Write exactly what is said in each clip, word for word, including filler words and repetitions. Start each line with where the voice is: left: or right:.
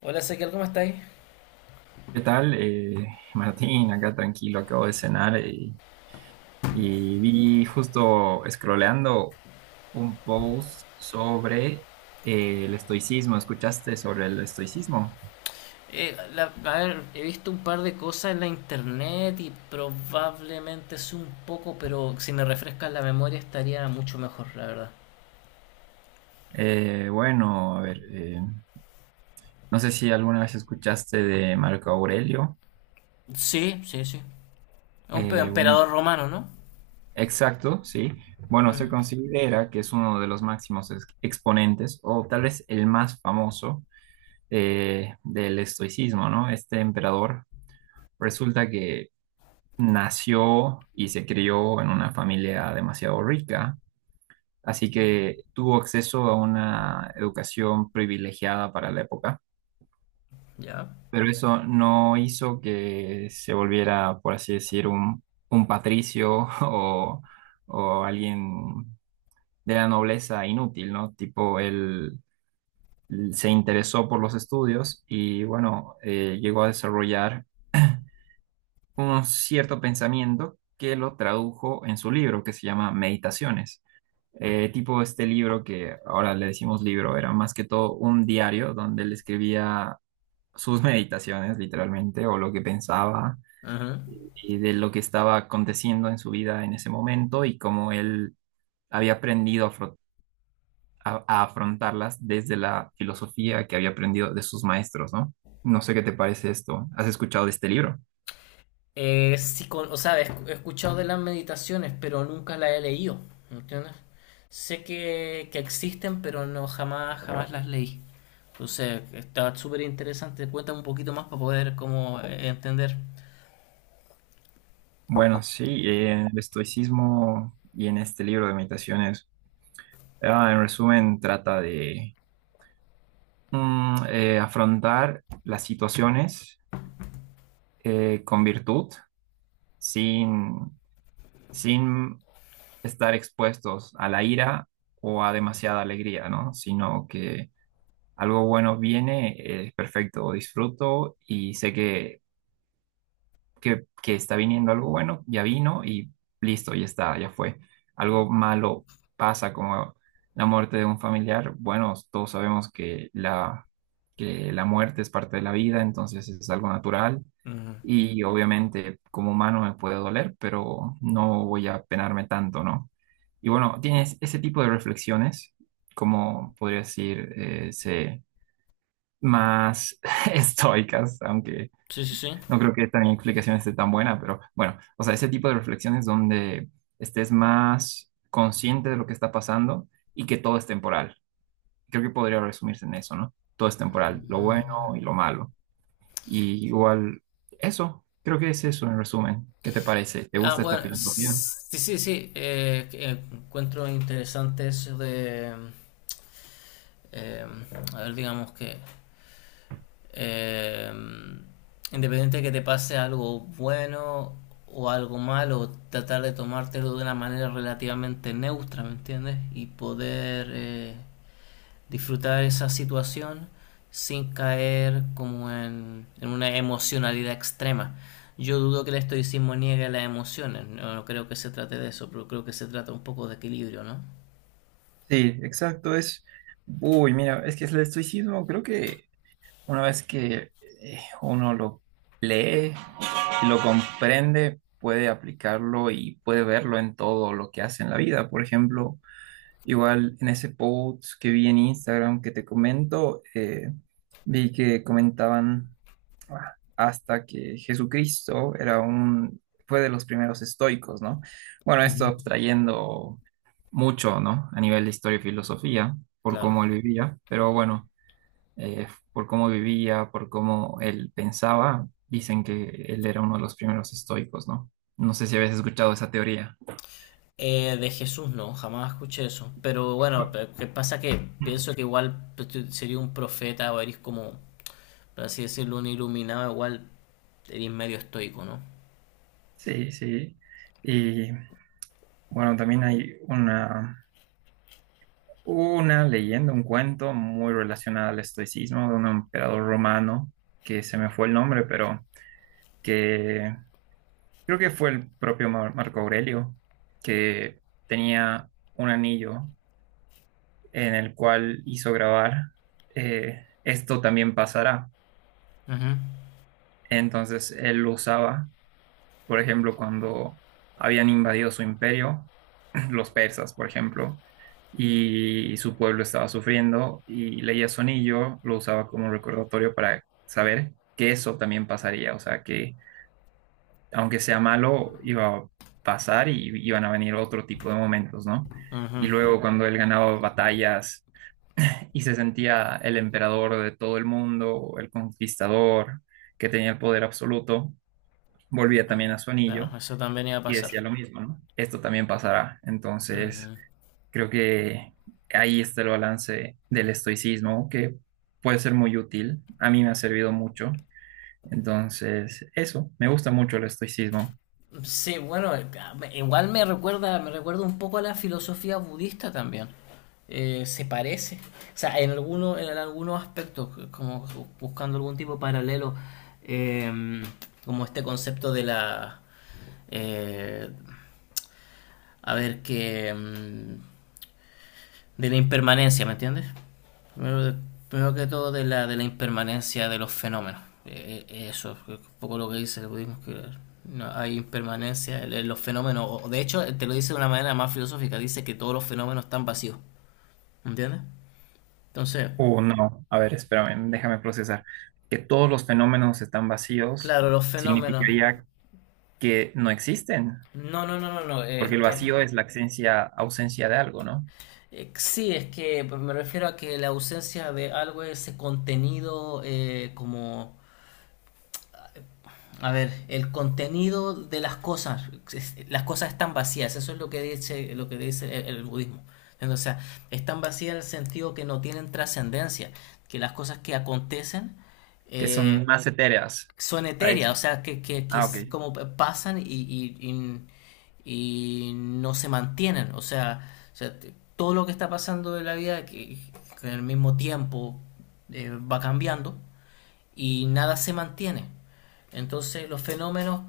left: Hola, Ezequiel, ¿cómo estáis?
right: ¿Qué tal? Eh, Martín, acá tranquilo, acabo de cenar eh, y, vi justo scrolleando un post sobre eh, el estoicismo. ¿Escuchaste sobre el estoicismo?
left: Eh, la- a ver, he visto un par de cosas en la internet y probablemente es un poco, pero si me refrescas la memoria estaría mucho mejor, la verdad.
right: Eh, bueno, a ver, eh, no sé si alguna vez escuchaste de Marco Aurelio.
left: Sí, sí, sí. Un pe-
right: Eh, bueno,
left: emperador romano, ¿no?
right: exacto, sí. Bueno,
left: Ujú.
right: se considera que es uno de los máximos ex- exponentes o tal vez el más famoso eh, del estoicismo, ¿no? Este emperador. Resulta que nació y se crió en una familia demasiado rica, así que tuvo acceso a una educación privilegiada para la época,
left: Ya.
right: pero eso no hizo que se volviera, por así decir, un, un patricio o, o alguien de la nobleza inútil, ¿no? Tipo, él se interesó por los estudios y, bueno, eh, llegó a desarrollar un cierto pensamiento que lo tradujo en su libro que se llama Meditaciones. Eh, tipo este libro que ahora le decimos libro, era más que todo un diario donde él escribía sus meditaciones, literalmente, o lo que pensaba
left: Ujú.
right: y de lo que estaba aconteciendo en su vida en ese momento y cómo él había aprendido a, afro- a- a afrontarlas desde la filosofía que había aprendido de sus maestros, ¿no? No sé qué te parece esto. ¿Has escuchado de este libro?
left: Eh, sí, con- o sea, he escu- he escuchado de las meditaciones, pero nunca las he leído, ¿entiendes? Sé que, que existen, pero no jamás, jamás las leí. Entonces, está súper interesante. Cuéntame un poquito más para poder como eh, entender.
right: Bueno, sí, eh, en el estoicismo y en este libro de meditaciones, ah, en resumen, trata de Mm, eh, afrontar las situaciones eh, con virtud, sin, sin estar expuestos a la ira o a demasiada alegría, ¿no? Sino que algo bueno viene, eh, es perfecto, disfruto y sé que que, que está viniendo algo bueno, ya vino y listo, ya está, ya fue. Algo malo pasa como la muerte de un familiar, bueno, todos sabemos que la, que la muerte es parte de la vida, entonces es algo natural
left: Mm.
right: y obviamente como humano me puede doler, pero no voy a penarme tanto, ¿no? Y bueno, tienes ese tipo de reflexiones, como podría decir, eh, se- más estoicas, aunque
left: Sí, sí, sí.
right: no creo que esta mi explicación esté tan buena, pero bueno, o sea, ese tipo de reflexiones donde estés más consciente de lo que está pasando y que todo es temporal. Creo que podría resumirse en eso, ¿no? Todo es temporal, lo bueno
left: Mm.
right: y lo malo. Y igual, eso, creo que es eso en resumen. ¿Qué te parece? ¿Te
left: Ah,
right: gusta esta
left: bueno,
right: filosofía?
left: s- sí, sí, sí. Eh, que encuentro interesante eso de, eh, a ver, digamos que Eh, independiente de que te pase algo bueno o algo malo, tratar de tomártelo de una manera relativamente neutra, ¿me entiendes? Y poder eh, disfrutar esa situación sin caer como en, en una emocionalidad extrema. Yo dudo que el estoicismo niegue las emociones, no, no creo que se trate de eso, pero creo que se trata un poco de equilibrio, ¿no?
right: Sí, exacto, es... Uy, mira, es que el estoicismo creo que Una vez que eh, uno lo lee y lo comprende, puede aplicarlo y puede verlo en todo lo que hace en la vida. Por ejemplo, igual en ese post que vi en Instagram que te comento, eh, vi que comentaban ah, hasta que Jesucristo era un, fue de los primeros estoicos, ¿no? Bueno, esto
left: Ujú.
right: abstrayendo mucho, ¿no? A nivel de historia y filosofía, por
left: Claro.
right: cómo él vivía, pero bueno eh, por cómo vivía, por cómo él pensaba, dicen que él era uno de los primeros estoicos, ¿no? No sé si habías escuchado esa teoría.
left: Eh, de Jesús no, jamás escuché eso. Pero bueno,
right: Bu-
left: pe- que pasa que pienso que igual pues, tú sería un profeta o eres como, por así decirlo, un iluminado, igual eres medio estoico, ¿no?
right: Sí, sí. Y bueno, también hay una, una leyenda, un cuento muy relacionado al estoicismo de un emperador romano, que se me fue el nombre, pero que creo que fue el propio Mar- Marco Aurelio, que tenía un anillo en el cual hizo grabar, eh, esto también pasará.
left: Ujú,
right: Entonces él lo usaba, por ejemplo, cuando habían invadido su imperio, los persas, por ejemplo, y su pueblo estaba sufriendo y leía su anillo, lo usaba como recordatorio para saber que eso también pasaría, o sea, que aunque sea malo, iba a pasar y iban a venir otro tipo de momentos, ¿no?
left: ujú.
right: Y luego cuando él ganaba batallas, y se sentía el emperador de todo el mundo, el conquistador que tenía el poder absoluto, volvía
left: Ah,
right: también a su anillo
left: claro, eso también iba a
right: y decía
left: pasar.
right: lo mismo, ¿no? Esto también pasará. Entonces,
left: Ujú.
right: creo que ahí está el balance del estoicismo, que puede ser muy útil. A mí me ha servido mucho. Entonces, eso, me gusta mucho el estoicismo.
left: Sí, bueno, igual me recuerda, me recuerda un poco a la filosofía budista también. Eh, se parece. O sea, en algunos, en algunos aspectos, como buscando algún tipo de paralelo, eh, como este concepto de la eh, a ver que mm, de la impermanencia, ¿me entiendes? Primero, Primero que todo de la, de la impermanencia de los fenómenos. Eh, eh, eso es un poco lo que dice el budismo, que no hay impermanencia en los fenómenos. O- De hecho, te lo dice de una manera más filosófica, dice que todos los fenómenos están vacíos, ¿entiendes? Entonces,
right: O no, a ver, espérame, déjame procesar. Que todos los fenómenos están vacíos
left: claro, los fenómenos...
right: significaría que no existen.
left: No, no, no, no, no, es
right: Porque el
left: que...
right: vacío es la ausencia, ausencia de algo, ¿no?
left: eh, sí, es que me refiero a que la ausencia de algo es ese contenido eh, como a ver, el contenido de las cosas, es- las cosas están vacías, eso es lo que dice, lo que dice el, el budismo. O sea, están vacías en el sentido que no tienen trascendencia, que las cosas que acontecen
right: Que son
left: eh,
right: más etéreas
left: son
right: a
left: etéreas,
right: eso.
left: o sea, que, que, que
right: Ah, ok.
left: es como pasan y, y, y- y no se mantienen. O sea, o sea, t- todo lo que está pasando en la vida, que, que en el mismo tiempo eh, va cambiando, y nada se mantiene. Entonces los fenómenos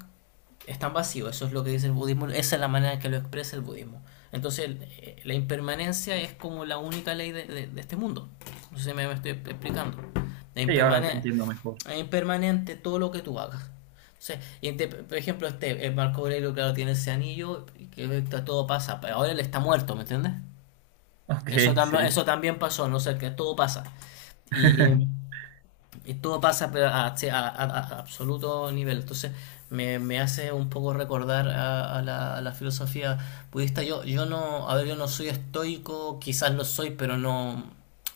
left: están vacíos, eso es lo que dice el budismo, esa es la manera en que lo expresa el budismo. Entonces la impermanencia es como la única ley de, de, de este mundo. No sé si me, me estoy explicando. Es
right: Sí, ahora te
left: impermanente,
right: entiendo mejor.
left: es impermanente todo lo que tú hagas. O sea, y este, por ejemplo, este el Marco Aurelio, claro, tiene ese anillo que todo pasa, pero ahora él está muerto, ¿me entiendes?
right: Ok,
left: Eso también,
right: sí.
left: eso también pasó, no sé, sea, que todo pasa. Y y todo pasa pero a, sí, a- a- a absoluto nivel. Entonces me, me hace un poco recordar a, a la, a la filosofía budista. Yo, yo no, A ver, yo no soy estoico, quizás lo soy, pero no,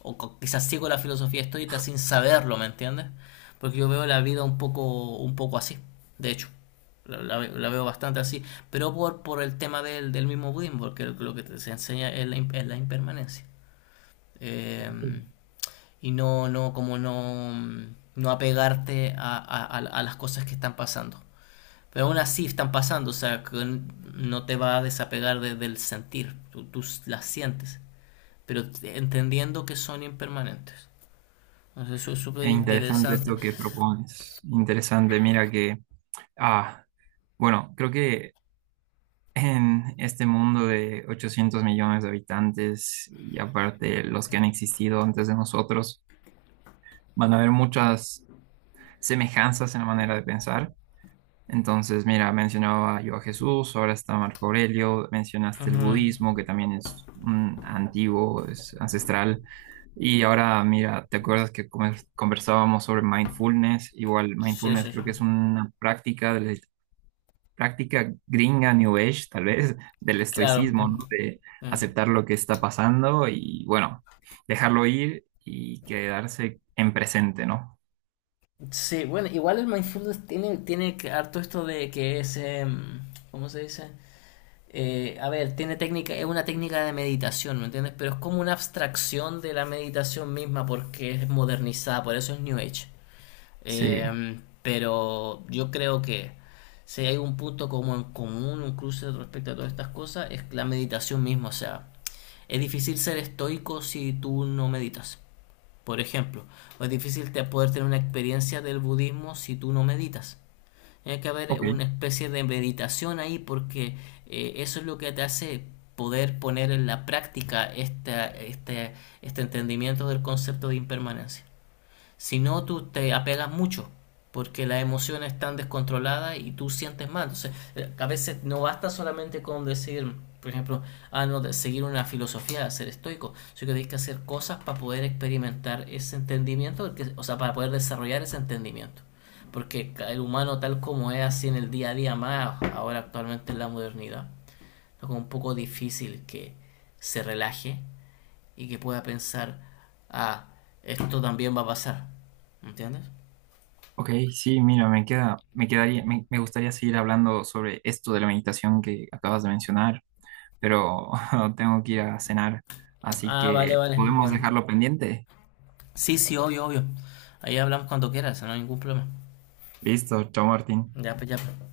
left: o co- quizás sigo la filosofía estoica sin saberlo, ¿me entiendes? Porque yo veo la vida un poco, un poco así, de hecho. La, la ve- la veo bastante así, pero por, por el tema del, del mismo budismo, porque lo que te- se enseña es la, im- es la impermanencia. Eh, y no, no, como no, no apegarte a, a- a- a las cosas que están pasando. Pero aún así están pasando, o sea, que n- no te va a desapegar de- del sentir, tú, tú s- las sientes, pero t- entendiendo que son impermanentes. Entonces, eso es súper
right: Es interesante
left: interesante.
right: esto que propones. Interesante, mira que, ah, bueno, creo que en este mundo de ochocientos millones de habitantes y aparte los que han existido antes de nosotros, van a haber muchas semejanzas en la manera de pensar. Entonces, mira, mencionaba yo a Jesús, ahora está Marco Aurelio, mencionaste el
left: Ujú.
right: budismo, que también es mm, antiguo, es ancestral. Y ahora, mira, ¿te acuerdas que come- conversábamos sobre mindfulness? Igual,
left: Sí,
right: mindfulness
left: sí, sí.
right: creo que es una práctica, de la- práctica gringa, New Age, tal vez, del
left: Claro.
right: estoicismo,
left: No.
right: ¿no? De
left: Mm.
right: aceptar lo que está pasando y, bueno, dejarlo ir y quedarse en presente, ¿no?
left: Sí, bueno, igual el mindfulness tiene, tiene que- harto esto de que es, em, ¿cómo se dice? Eh, a ver, tiene técnica, es una técnica de meditación, ¿me entiendes? Pero es como una abstracción de la meditación misma porque es modernizada, por eso es New Age.
right: Sí.
left: Eh, pero yo creo que si hay un punto como en común, un cruce respecto a todas estas cosas, es la meditación misma. O sea, es difícil ser estoico si tú no meditas, por ejemplo. O es difícil te- poder tener una experiencia del budismo si tú no meditas. Tiene que haber
right: Ok.
left: una especie de meditación ahí porque eh, eso es lo que te hace poder poner en la práctica esta- este, este entendimiento del concepto de impermanencia. Si no, tú te apegas mucho porque las emociones están descontroladas y tú sientes mal. Entonces, eh, a veces no basta solamente con decir, por ejemplo, ah, no, de seguir una filosofía, ser estoico, sino que tienes que hacer cosas para poder experimentar ese entendimiento, porque- o sea, para poder desarrollar ese entendimiento. Porque el humano tal como es así en el día a día más, ahora actualmente en la modernidad, es un poco difícil que se relaje y que pueda pensar, ah, esto también va a pasar. ¿Entiendes?
right: Ok, sí, mira, me queda, me quedaría, me, me gustaría seguir hablando sobre esto de la meditación que acabas de mencionar, pero tengo que ir a cenar, así
left: Ah, vale,
right: que
left: vale.
right: podemos
left: Bueno.
right: dejarlo pendiente.
left: Sí, sí, obvio, obvio. Ahí hablamos cuando quieras, no hay ningún problema.
right: Listo, chao Martín.
left: Ya, pues, ya, pues.